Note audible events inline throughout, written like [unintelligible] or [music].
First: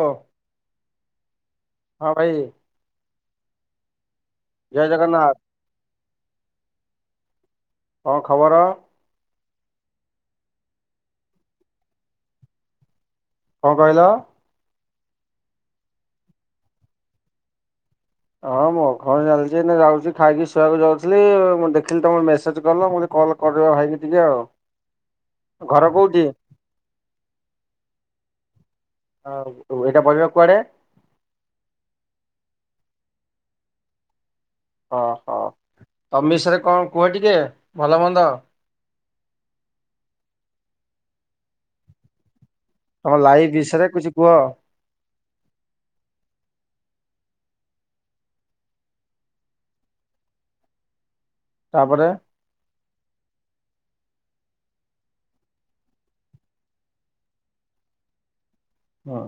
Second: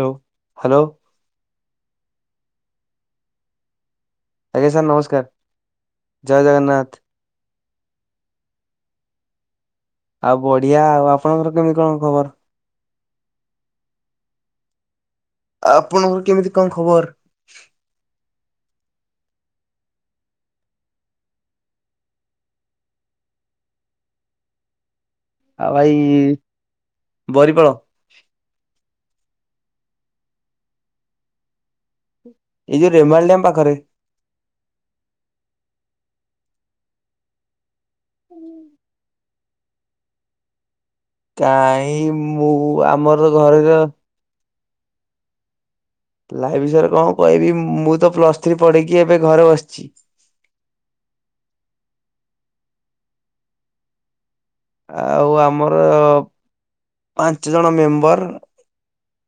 ଓ hello. ହଁ ଭାଇ ଆଜ୍ଞା ସାର୍ ଜୟ ନମସ୍କାର। ଜଗନ୍ନାଥ ଜୟ ଜଗନ୍ନାଥ। କଣ ଖବର? ଆଉ ବଢିଆ। ଆଉ ଆପଣଙ୍କର କେମିତି କଣ ଖବର? କଣ କହିଲ? ଆପଣଙ୍କର କେମିତି କଣ ଖବର? ହଁ ମୁଁ ଘରେ ଚାଲିଚି ଏଇନେ ଯାଉଛି ଖାଇକି ଶୋଇଆକୁ ଯାଉଥିଲି ମୁଁ ଦେଖିଲି ତମ ମେସେଜ କଲ ମୁଁ କହିଲି କଲ୍ କଲ କରିବା ଭାଇକି ଟିକେ ଆଉ। ଆଉ ଘର ଭାଇ କୋଉଠି ବରିପାଳ ଆଉ ଏଇଟା ପଡିବ କୁଆଡେ? ଏଇ ଯୋଉ ରେମାଲ ଡ୍ୟାମ୍ ପାଖରେ। ଓହୋ। ତମ ବିଷୟରେ କଣ କୁହ ଟିକେ ଭଲ ମନ୍ଦ? [inaudible] କାଇଁ ମୁଁ ତମ ଆମର ତ ଲାଇଫ ଘରେ ତ ବିଷୟରେ କିଛି କୁହ ତା ବିଷୟରେ କଣ କହିବି ମୁଁ ତ ପ୍ଲସ୍ ଥ୍ରୀ ପଢେଇକି ଏବେ ଘରେ ବସିଛି [inaudible] ତା ପରେ? ଆଉ ଆମର ପାଞ୍ଚ ଜଣ ମେମ୍ବର ହଁ।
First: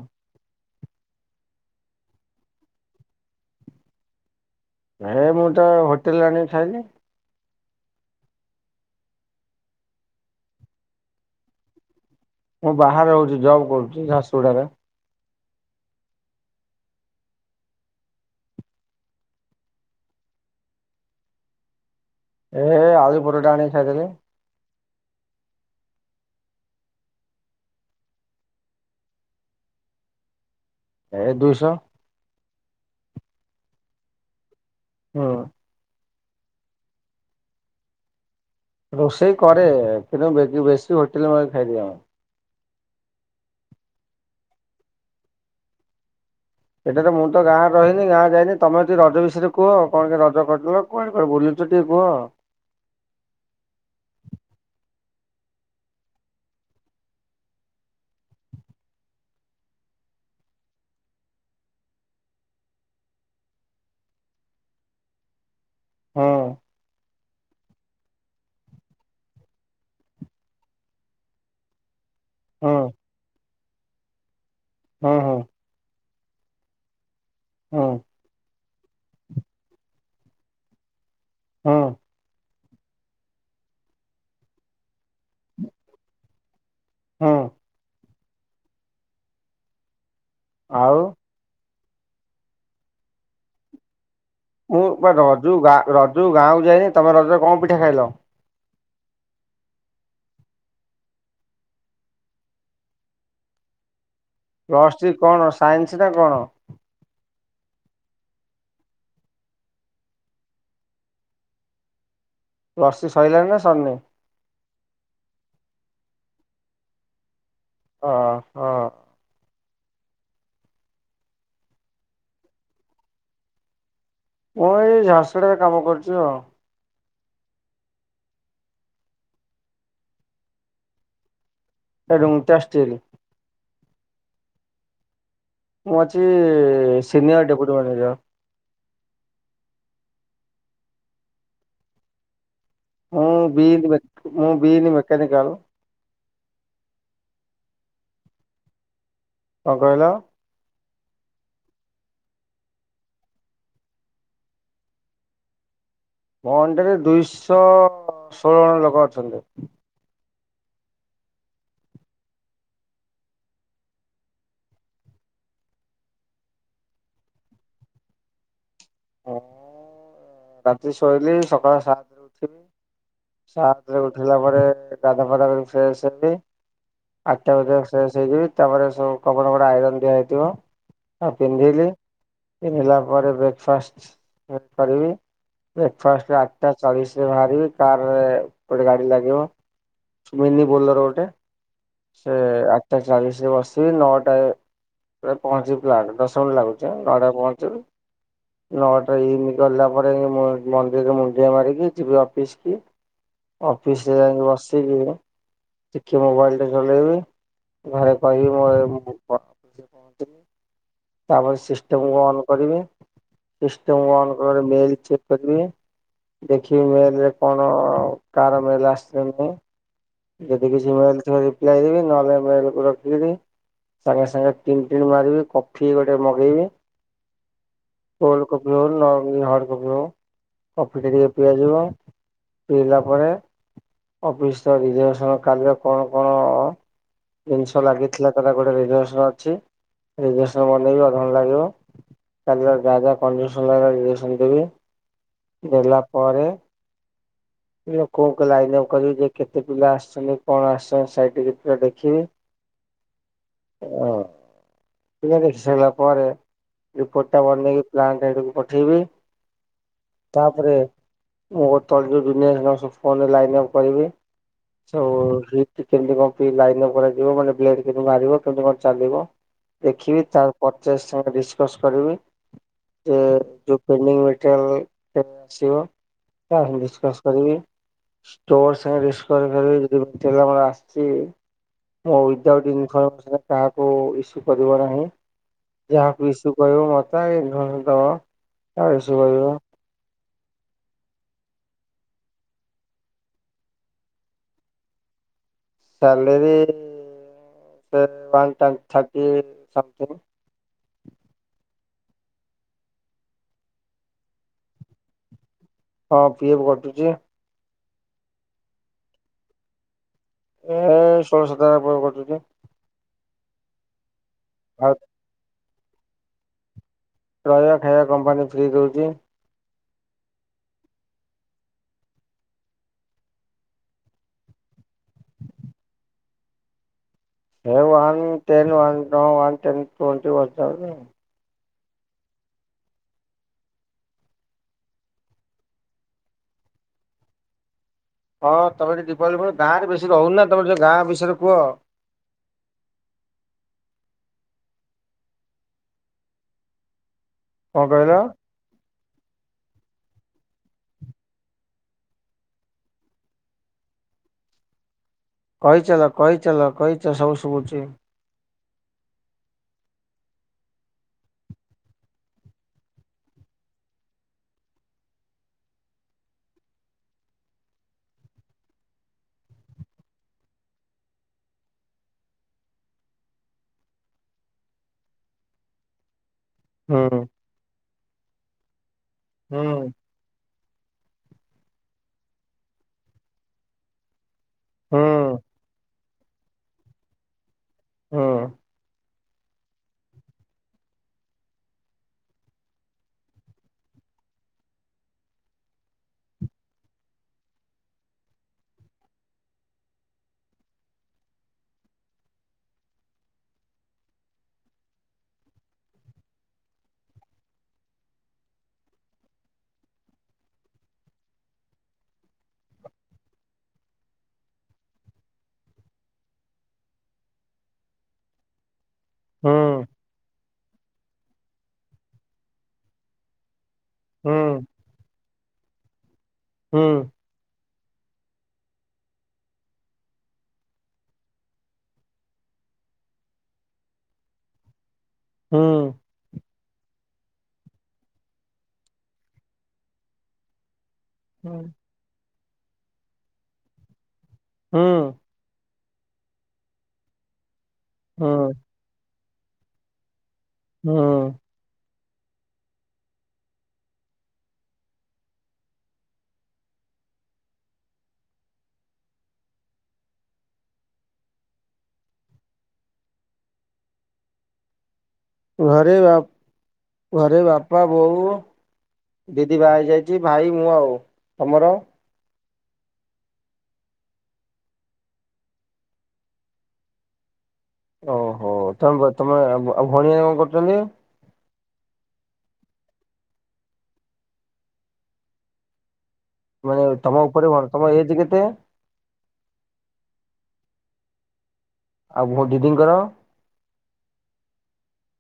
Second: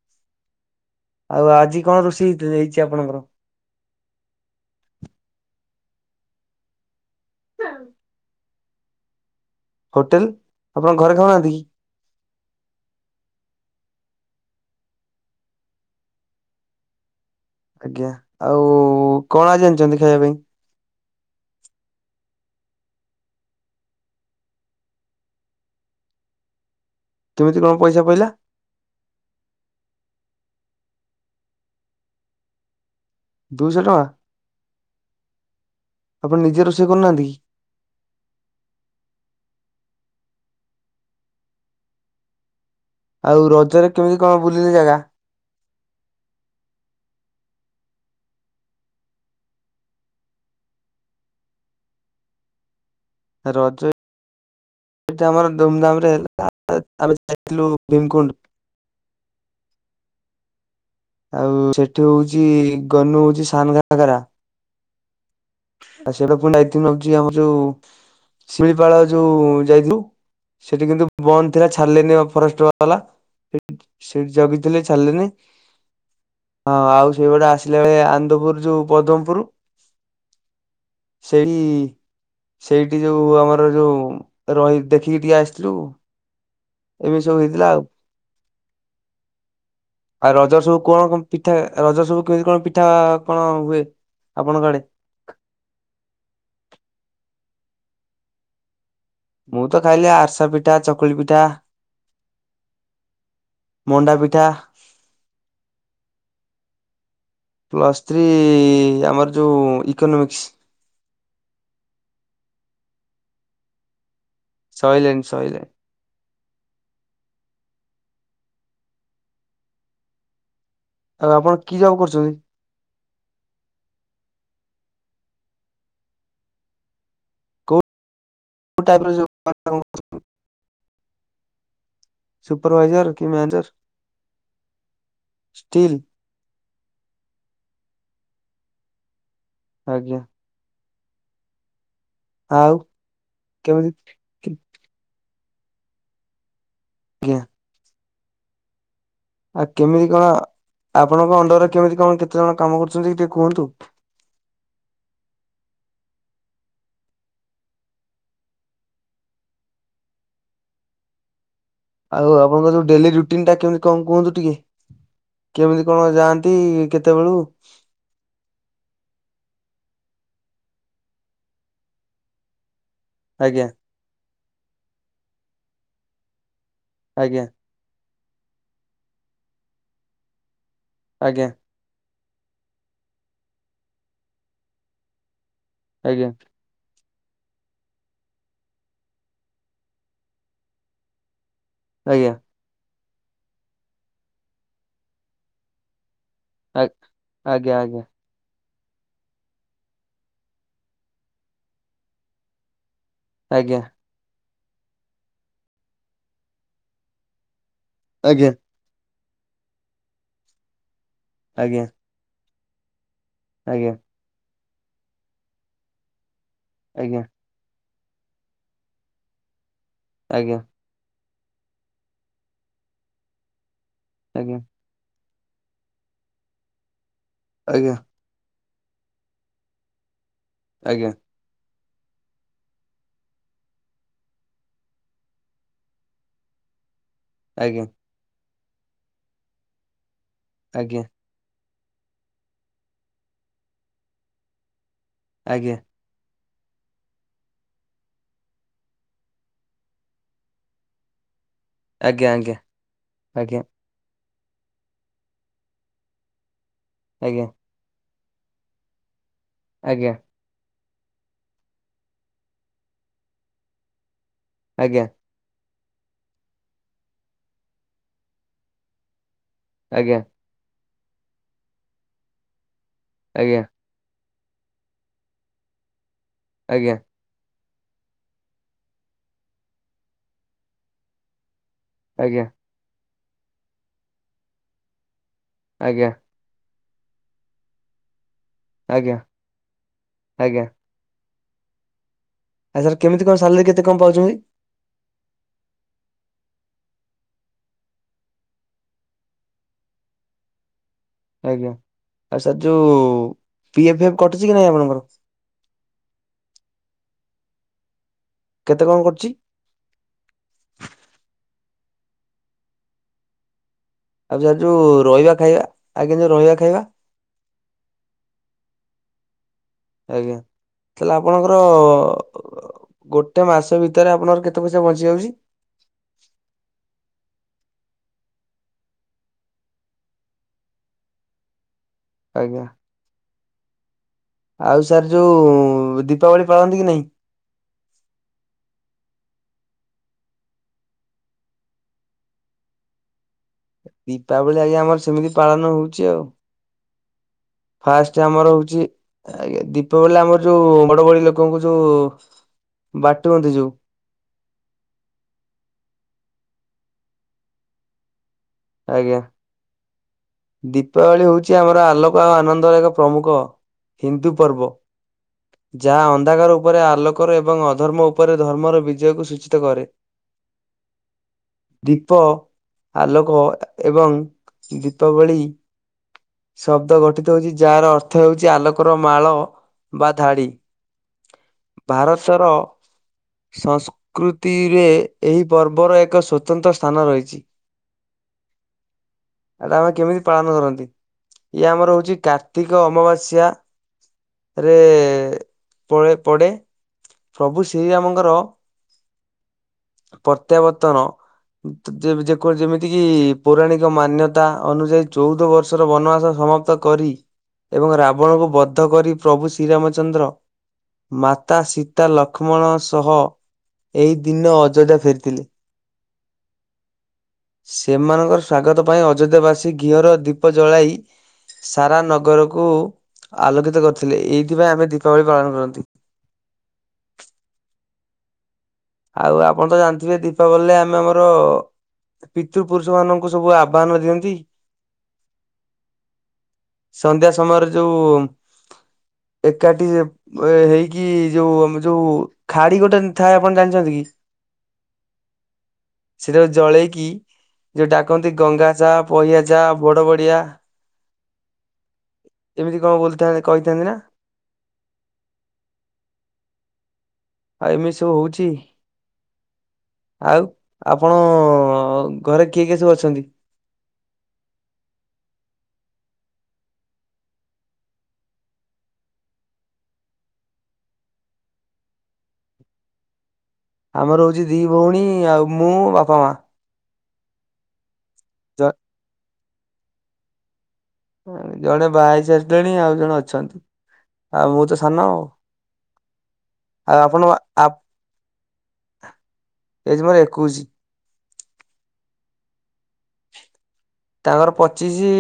ଆଉ ଆଜି କଣ ରୋଷେଇ ହେଇତି ହେଇଛି ଆପଣଙ୍କର? ଏ ମୁଁ ତ ହୋଟେଲରେ ଆଣିି ଖାଇଲି। ହଁ। ହୋଟେଲ, ଆପଣଙ୍କ ଘରେ ଖାଉନାହାଁନ୍ତି କି? ମୁଁ ବାହାରେ ରହୁଛି ଜବ୍ କରୁଛି ଝାରସୁଗୁଡାରେ। ଆଜ୍ଞା। ଆଉ କଣ ଆଜି ଆଣିଚନ୍ତି ଖାଇବା ପାଇଁ? ଏ ଆଳୁ ପରଟା ଆଣି ଖାଇଦେଲି। କେମିତି କଣ ପଇସା ପଇଲା? ଏ ଦୁଇଶହ ଦୁଇଶ ଟଙ୍କା? ହଁ। ଆପଣ ନିଜେ ରୋଷେଇ କରୁନାହାଁନ୍ତି କି? ରୋଷେଇ କରେ କିନ୍ତୁ ବେ-ବେଶୀ ହୋଟେଲରୁ ମଗେଇ ଖାଇଦିଏ ମୁଁ। ଆଉ ରଜରେ କେମିତି କଣ ବୁଲିଲେ ଜାଗା? ଏଥର ତ ମୁଁ ତ ଗାଁରେ ରହିନି ଗାଁ ଯାଇନି ତମେ ଟିଏ ରଜ ବିଷୟରେ କୁହ କଣ କେ ରଜ କଟିଲ କୁଆଡ଼େ କୁଆଡ଼େ ବୁଲୁ ଚୁ ଟିଏ କୁହ। ରଜ ଏଠି ଆମର ଧୁମଧାମ୍ ରେ ହେଲା [inaudible] ଆମେ ଯାଇଥିଲୁ ଭୀମକୁଣ୍ଡ୍। ଆଉ ସେଠି ହୋଉଚି ଗନୁ ହୋଉଚି ସାନ ଘାଗରା। ଆଉ ହୁଁ ସେଇଠୁ ଫୁଣି ହୋଉଚି ଆମର ଯୋଉ ଶିଳିପାଳ ଯୋଉ ଯାଇଥିଉ ସେଠି କିନ୍ତୁ ବନ୍ଦ ଥିଲା ଛାଡ଼ିଲେନେଇ ଅ ଫରେଷ୍ଟ୍ ହୁଁ ବାଲା ଏ ସେଇଠି ଜଗିଥିଲେ ହୁଁ ଛାଲେନେଇ ହୁଁ ହଁ ଆଉ ସେଇପଟେ ଆସିଲା ହୁଁ ଏଳେ ଆନ୍ଦପୁର ଯୋଉ ପଦ୍ମପୁରୁ ସେଇ ହୁଁ ସେଇଠି ଯୋଉ ଆମର ଯୋଉ ରହି ଦେଖିକି ଟିକେ ଆସିଥିଲୁ। ଏମିତି ହୁଁ ସବୁ ହେଇଥିଲା ଆଉ। ଆଉ ରଜ ସବୁ ଆଉ କଣ କଁ ପିଠା ରଜ ସବୁ କେମିତି କଣ ପିଠା କଣ ହୁଏ? ଆପଣଙ୍କ ଆଡେ ମୁଁ ରଜୁ ଗାଁ ରଜୁ ଗାଁକୁ ଯାଇନେଇ ତମେ ରଜରେ କଁ ପିଠା ଖାଇଲ? ମୁଁ ତ ଖାଇଲି ଆରସା ପିଠା ଚକୁଳି ପିଠା। ମଣ୍ଡା ପି ପ୍ଲସ୍ ଥ୍ରୀ କଣ ସାଇନ୍ସ ନାଁ କଣ? ପ୍ଲସ୍ ଥ୍ରୀ ଆମର ଯୋଉ ଇକୋନୋମିକ୍ସ୍। ପ୍ଲସ୍ ଥ୍ରୀ ସଇଲାଣି ନାଁ ସରନେଇ? ସଇଲାଇଁ ସଇଲାଇଁ। ଅ ହ। ଆଉ ଆପଣ କି ଜବ୍ କରୁଚନ୍ତି? ମୁଁ ଏଇ ଝାରସୁଡ଼ାରେ କାମ କରୁଚୁ ଅ। ଉ ଟାଇପ୍ ର ଜ [inaudible] ରୁଙ୍ଗଟା ଷ୍ଟିଲ୍ ସୁପରଭାଇଜର୍ କି ମେଁଜର୍? ମୁଁ ଅଛି ସିନିୟର୍ ଡେପୁଟି ମ୍ୟାନେଜର୍। ଆଜ୍ଞା। ଆଉ ମୁଁ କେମିତି ବିିନମେ ମୁଁ ମେକାନିକାଲ୍। ଜ୍ଞା। ଆଉ କେମିତି କଣ ଆପଣଙ୍କ ଅଣ୍ଡରରେ କେମିତି କଣ କେତେ ଜଣ କାମ କରୁଚନ୍ତି ଟିକେ କୁହନ୍ତୁ। ମୋ ଅଣ୍ଡର୍ ରେ ଦୁଇଶ ଷୋଳ ଅଣ ଲୋକ ଅଛନ୍ତି। ଆଉ ଆପଣଙ୍କ ଯୋଉ ଡେଲି ରୁଟିନ୍ ଟା କେମିତି କଁ କୁହନ୍ତୁ ଟିକେ। କେମିତି କଣ ଯାଆନ୍ତି କେତେବେଳୁ? ମୁଁ ରାତି ଶୋଇଲି ସକାଳ ସାତରେ ଉଠିବି ଆଜ୍ଞା ସାତରେ ଉଠି ଲା ପରେ ଗାଧା ପାଧା କରି ଫ୍ରେଶ୍ ହେବି ଆଜ୍ଞା ଆଠଟାରେ ଫ୍ରେଶ୍ ଯେ କି ତାପରେ ସବୁ କପଡ଼ା ପଡ଼ା ଆଇରନ୍ ଦିଆ ହେଇଥିବ ଆଉ ଆଜ୍ଞା ପିନ୍ଧିଲି ପିନ୍ଧିଲା ପରେ ବ୍ରେକଫାଷ୍ଟ୍ ଉଁ କରିବି। ଆଜ୍ଞା ବ୍ରେକଫାଷ୍ଟ୍ ଟା ଆଟା ଚାଳିଶ୍ ରେ ବାହାରିବି କାର୍ ରେ ଗୋଟେ ଗାଡ଼ି ଲାଗିବ ମିନି ବୋଲର୍ ଗୋଟେ। ଆଜ୍ଞା ସେ ଆଟଟା ଚାଳିଶରେ ବସିବି ନଅଟା ରେ ପହଞ୍ଚି ପ୍ଲାଣ୍ଟ୍। ଦଶ ମିଣ୍ଟି ଆ ଲାଗୁଚି ଆଉ ନଅଟାରେ ଆଜ୍ଞା ପହଞ୍ଚିବି ନଅଟା ଇନ୍ କଲା ପରେ ଆଇଙ୍କି ମୁଁ ମନ୍ଦିରରେ ମୁଣ୍ଡିଆ ମାରିକି ଯିବି ଅଫିସ୍ କି ଆଜ୍ଞା ଅଫିସ୍ ରେ ଯାଇକି ବସ୍ ତିକି ଟିକି ମୋବାଇଲ୍ ଟେ ଚଲେଇବି ଘରେ କହିବି ଆଜ୍ଞା ମୋଏ ପତୁଲେ ପହଞ୍ଚିମି ତାପରେ ଆଜ୍ଞା ସିଷ୍ଟମ୍ କୁ ଅନ୍ କରିବି। ଆଜ୍ଞା ସିଷ୍ଟମ୍ ଅନ୍ ପରେ ମେଲ୍ ଚେକ୍ କରିବେ। ଦେଖିବି ମେଲ୍ ରେ କଣ କାଆର ମେଲ୍ ଆସିଚି ନାଁ ନାଇଁ। ଆଜ୍ଞା ଯଦି କିଛି ବନ୍ଦ ଥିବ ରିପ୍ଲାଏ ଦେବି ନହେଲେ ଵାଇଲିକୁୁ ରଖିିବି। ସାଙ୍ଗେ ସାଙ୍ଗେ ଟିଣି ଟିଣି ମାରିବି କଫି ଗୋଟେ ମଗେଇବି ଆଜ୍ଞା। କପି ହଉ ଲା ହାଡ଼ କଫି ହଉ କଫିଟେ ଟିକେ ପିଆଜି ବ ପିଇଲା ପରେ ଅଫିସ୍। ତ ବିଜୟ ସଣ କାର୍ଯ୍ୟ କଣ କଣ ଜିନିଷ ଆଜ୍ଞା ଆଜ୍ଞା ଲାଗିଥିଲା ଏଟା ଗୋଟେ ରିଦେସ ଅଛି ରିଦେସ ବନେଇଵି ଆଜ୍ଞା ଆଜ୍ଞା ଆଜ୍ଞା ଅଧ ଘଣ୍ଟେ ଲାଗିବ। କାଲିର ରାଜା କଣ୍ଡିସନର ନିଦେସନ ଦେବେ ଦେଲା ପରେ ଇଲୋ କଉ କଉ ଲାଇନ ଅଫ୍ କରିବ ଯେ କେତେ ପିଲା ଆସିଚନ୍ତି କଣ ଆଶ୍ଚ ସାଇଟିକି ଆଉ ଦେଖିବେ ଆଜ୍ଞା ଆଜ୍ଞା ଆଜ୍ଞା ହଁ ଦେଖି ସାରିଲା ପରେ ରିପୋର୍ଟା ଟା ବନନେଇକି ପ୍ଲାଣ୍ଟ ଆଡ଼କୁ ପଠେଇବେ। ଆଜ୍ଞା ଆଜ୍ଞା ଆଜ୍ଞା ଆଜ୍ଞା ଆଜ୍ଞା ଆଜ୍ଞା ଆଜ୍ଞା ଆଜ୍ଞା ଆଜ୍ଞା ତାପରେ ମୁଁ [unintelligible] ଲାଇନ୍ ଅପ୍ କରିବି। ଚ ହି ଟି କେମିତି କଣ ପି ଲାଇନ୍ ଅପ୍ କରାଯିବ ମାନେ ବ୍ଲେ କେମିତି ମାରିବ କେମିତି କଣ ଚାଲିବ। ଦେଖିବେ ତା ପଚାସ ସା ସାଙ୍ଗେ ଡିଶ୍ କଶ୍ କରିବବେ ଯୋ ଯୋ ପେଣ୍ଡିଙ୍ଗ ଟ୍ରାରି ଟ୍ରାରି ଆସିବ ଆ ଡିଶ୍ କଶ୍ କରିବି ଷ୍ଟୋର ସାଡିସ [unintelligible] ପରା ଆସିଚିଇ ଉଇଦାଉଟ ଇନ୍ ଫର୍ମ କାହାକୁ ଇସୁ କରିବାର ନାହିଁ ଯାହାକୁ ଇସୁ କହିବ ବା କାଇଁ ଝୁଣୁତ ଆ ଆଜ୍ଞା ଇସୁ ଆଜ୍ଞା କରିଵ। ଆ ସାର୍ କେମିତି କଣ ସାଲେରୀ କେତେ କଣ ପାଉଛନ୍ତି। ସାଲେରି ଉଁ ସେ ୱନ ଟା ଥାର୍ଟି ସମଥିଙ୍ଗ। ଆଜ୍ଞା ଆଉ ସାର୍ ଯୋଉ ପି ଏଫ୍ ଏ ଫ୍ କଟୁଚି କି ନାଇଁ ଆପଣଙ୍କର? ହଁ ପିଏପ୍ କଟୁଚି। କେତେ କଣ କଟୁଚି? ଏ ଷୋଳ ସାତାପ କଟୁଚି। ଆଉ ଯାର ଯୋଉ ରହିବା ଖାଇବା ଆଜ୍ଞା ଯୋଉ ରହିବା ଖାଇବା। ରୟା ଖାଇବା କମ୍ପାନୀ ଫ୍ରି ଦଉଛି। ଆଜ୍ଞା ତାହେଲେ ଆପଣଙ୍କର ଗୋଟେ ମାସ ଭିତରେ ଆପଣଙ୍କ କେତେ ପଇସା ବଞ୍ଚି ଯାଉଛି? ହେୱନ୍ ଟେନ୍ୱ ନୱ ଟେନ୍ ଟଣ୍ [unintelligible] ଆଜ୍ଞା। ଆଉ ସାର୍ ଯୋଉ ଦୀପାବଳି ପାଳନ୍ତି କି ନାହିଁ? ହଁ ତମେ ଟିକ ଦୀପାବଳି ଗାଁରେ ବେଶୀ ରହୁନି ନା ତମେ ଯୋଉ ଗାଁ ବିଷୟରେ କୁହ। ଦୀପାବଳି ଆଜ୍ଞା ଆମର ସେମିତି ପାଳନ ହଉଛି ଆଉ। କଣ କହିଲ ଫାଷ୍ଟ ଆମର ହଉଛି ଆଜ୍ଞା ଦୀପାବଳି ଆମର ଯୋଉ ବଡ ବଡି ଲୋକଙ୍କୁ ଯୋଉ ବାଟ ବନ୍ଧି ଯୋଉ କହିଚାଲ କହିଚାଲ କହିଚାଲ ସବୁ ଶୁଭୁଛିି। ଆଜ୍ଞା। ଦୀପାବଳି ହଉଛି ଆମର ଆଲୋକ ଓ ଆନନ୍ଦର ଏକ ପ୍ରମୁଖ ହିନ୍ଦୁ ପର୍ବ। ଯାହା ଅନ୍ଧକାର ଉପରେ ଆଲୋକର ଏବଂ ଅଧର୍ମ ଉପରେ ଧର୍ମର ବିଜୟକୁ ସୂଚିତ କରେ। ଦୀପ ଆଲୋକ ଏବଂ ଦୀପାବଳି ଶବ୍ଦ ହୁଁ ଗଠିତ ହଉଛି ଯାହାର ଅର୍ଥ ଥ ହେଉଛି ଆଲୋକର ମାଳ ହୁଁ ବା ଧାଡି। ଭାରତର ସଂସ୍କୃତି ତିରେ ହୁଁ ଏହି ପର୍ବର ଏକ ସ୍ୱତନ୍ତ୍ର ସ୍ଥାନ ରହିଛି। ହଁ। ଆଟା ଆମେ କେମିତି ପାଳନ କରନ୍ତି? ଇ ଆମର ହଉଛି କାର୍ତ୍ତିକ ଅମାବାସ୍ୟା। ରେ ପ-ପଡ଼େ। ପ୍ରଭୁ ଶ୍ରୀରାମଙ୍କର ପ୍ରତ୍ୟାବର୍ତ୍ତନ ଯେକ-ଯେମିତି ଯେତିକି ପୌରାଣିକ ମାନ୍ୟତା ଅନୁଯାୟୀ ଚଉଦ ବର୍ଷର ବନବାସ ସମାପ୍ତ କରି ଏବଂ ରାବଣକୁ ବଦ୍ଧ କରି ପ୍ରଭୁ ଶ୍ରୀରାମଚନ୍ଦ୍ର ମାତା ସୀତା ଲକ୍ଷ୍ମଣ ସହ ଏହି ଦିନ ଅଯୋଧ୍ୟା ଫେରିଥିଲେ। ସେମାନଙ୍କର ସ୍ୱାଗତ ପାଇଁ ହୁଁ ଅଯୋଧ୍ୟାବାସୀ ଘିଅର ଦୀ ଜଳାଇ ସାରା ନଗରକୁ ଆଲୋକିତ କରିଥିଲେ ହୁଁ ଏଇଥିପାଇଁ ଆମେ ଦୀପାବଳି ପାଳନ କରନ୍ତି। ହୁଁ। ଆଉ ଆପଣ ତ ଜାଣିଥିବେ ଦୀପାବଲୀରେ ଆମେ ଆମର ପିତୃପୁରୁଷ ମାନଙ୍କୁ ସବୁ ଆବାହନ ଦିଅନ୍ତି। ହଁ। ସନ୍ଧ୍ୟା ସମୟରେ ଯୋଉ ଏକାଠି ହେଇକି କି ଯୋଉ ହୁଁ ଆମ ଯୋଉ ଖାଡି ଗୋଟେ ଥାଏ ଆପଣ ଜାଣିଛନ୍ତି କି? ହଁ। ସେଟା ଜଳେଇକି ଯୋଉ ଡାକନ୍ତି ହୁଁ ଗଙ୍ଗା ଚା ପହିଆ ଯା ବଡ ବଡିଆ ହଁ। ଏମିତି କଣ ବୋଲୁ ଥା କହିଥାନ୍ତି ନା? ଆଉ ଏମିତି ସବୁ ହଉଛି। ଆଉ ଆପଣ ଘରେ କିଏ କିଏ ସବୁ ଅଛନ୍ତି? ଘରେ ବାପ ଘରେ ବାପା ବୋଉ ଦିଦି ବା ହେଇ ଯାଇଛି ଭାଇ ମୁଁ ଆଉ ତମର? ଆମର ହଉଛି ଦି ଭଉଣୀ ଆଉ ମୁଁ ବାପା ମା। ଓହୋ ଜ ତମେ ତମେ ଆଉ ଭଉଣୀ ମାନେ କଣ କରୁଛନ୍ତି? ଜଣେ ଭାଆ ହେଇସାରିଲେଣି ଆଉ ଜଣେ ଅଛନ୍ତି। ଆ ମୁଁ ତ ସାନ ଆଉ। ମାନେ ଆଉ ତମ ଆପଣ ଉପରେ ଭ ଆ ତମ ଏଜ କେତେ ଏଜ ମୋର ଏକୋଇଶ। ଆଉ କଣ ତାଙ୍କର ପଚିଶି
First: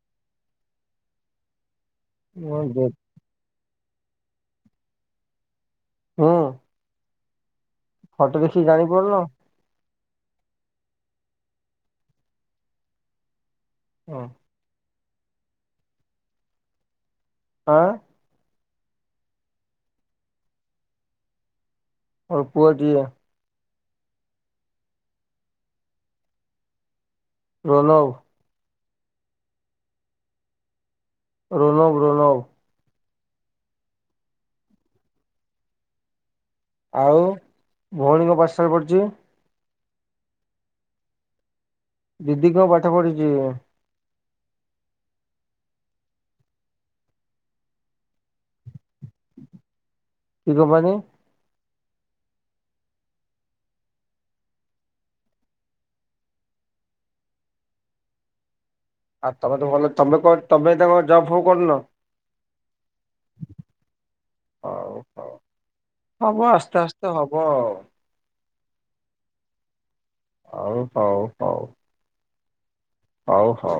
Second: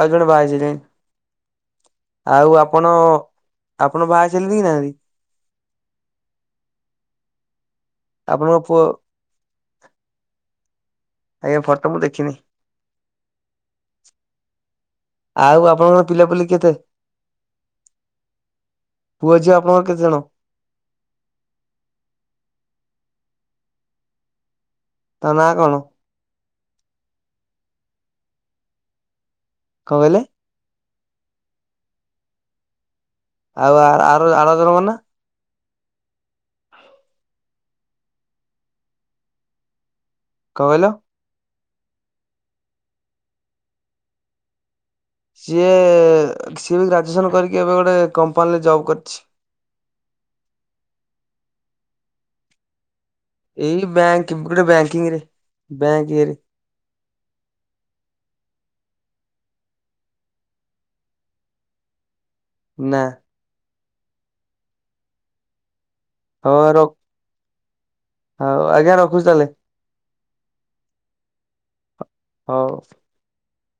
ଆଉ ଜଣେ ବାଇଶ ଯାଇ ଆଉ ଆପଣ ଆପଣ ବାହା ହେଇସାଇ କି ନାହାନ୍ତି? ହଁ। ଫଟୋ ଆପଣଙ୍କ ଦେଖି ପୁଅ ଜାଣି ପାରୁନ? ଆଜ୍ଞା ଫଟୋ ମୁଁ ଦେଖିନି। ହଁ। ଆଉ ଆପଣଙ୍କର ପିଲାପିଲି କେତେ? ହଁ। ପୁଅ ଝିଅ ଆପଣଙ୍କର କେତେଜଣ? ଓ ପୁଅ ଦିଆ। ତା ନାଁ କଣ? ରୋନବ। କଣ କହିଲେ? ରୋନବ ରୋନବ। ଆଉ ଆର ଆର ଜଣଙ୍କ ନାଁ? ଆଉ ଭଉଣୀ କଣ ପାଠ ସାଠ ପଢ଼ିଛି? କଣ କହିଲ? ଦିଦି କଣ ପାଠ ପଢିଛି? ସିଏ ସିଏ ଗ୍ରାଜୁଏସନ କରିକି ଏବେ ଗୋଟେ କମ୍ପାନୀରେ ଜବ୍ କରିଛି। କି କମ୍ପାନୀ? ଏଇ ବ୍ୟାଙ୍କ [unintelligible] ବ୍ୟାକିଂରେ ବ୍ୟାଙ୍କ ଇଏରେ। ଆଉ ତମେ ତ ଭଲ ତମେ କଣ ତମେ ତାଙ୍କ ଜବ ଫବ କରୁନ? ନା ହଉ ହଉ ହବ ହଉ ଆସ୍ତେ ରଖ ଆସ୍ତେ ହବଆଉ। ହଉ ଆଜ୍ଞା ରଖୁଛୁ ତାହେଲେ। ଆଉ ହଉ ହଉ। ହଉ। ହଉ ହଉ।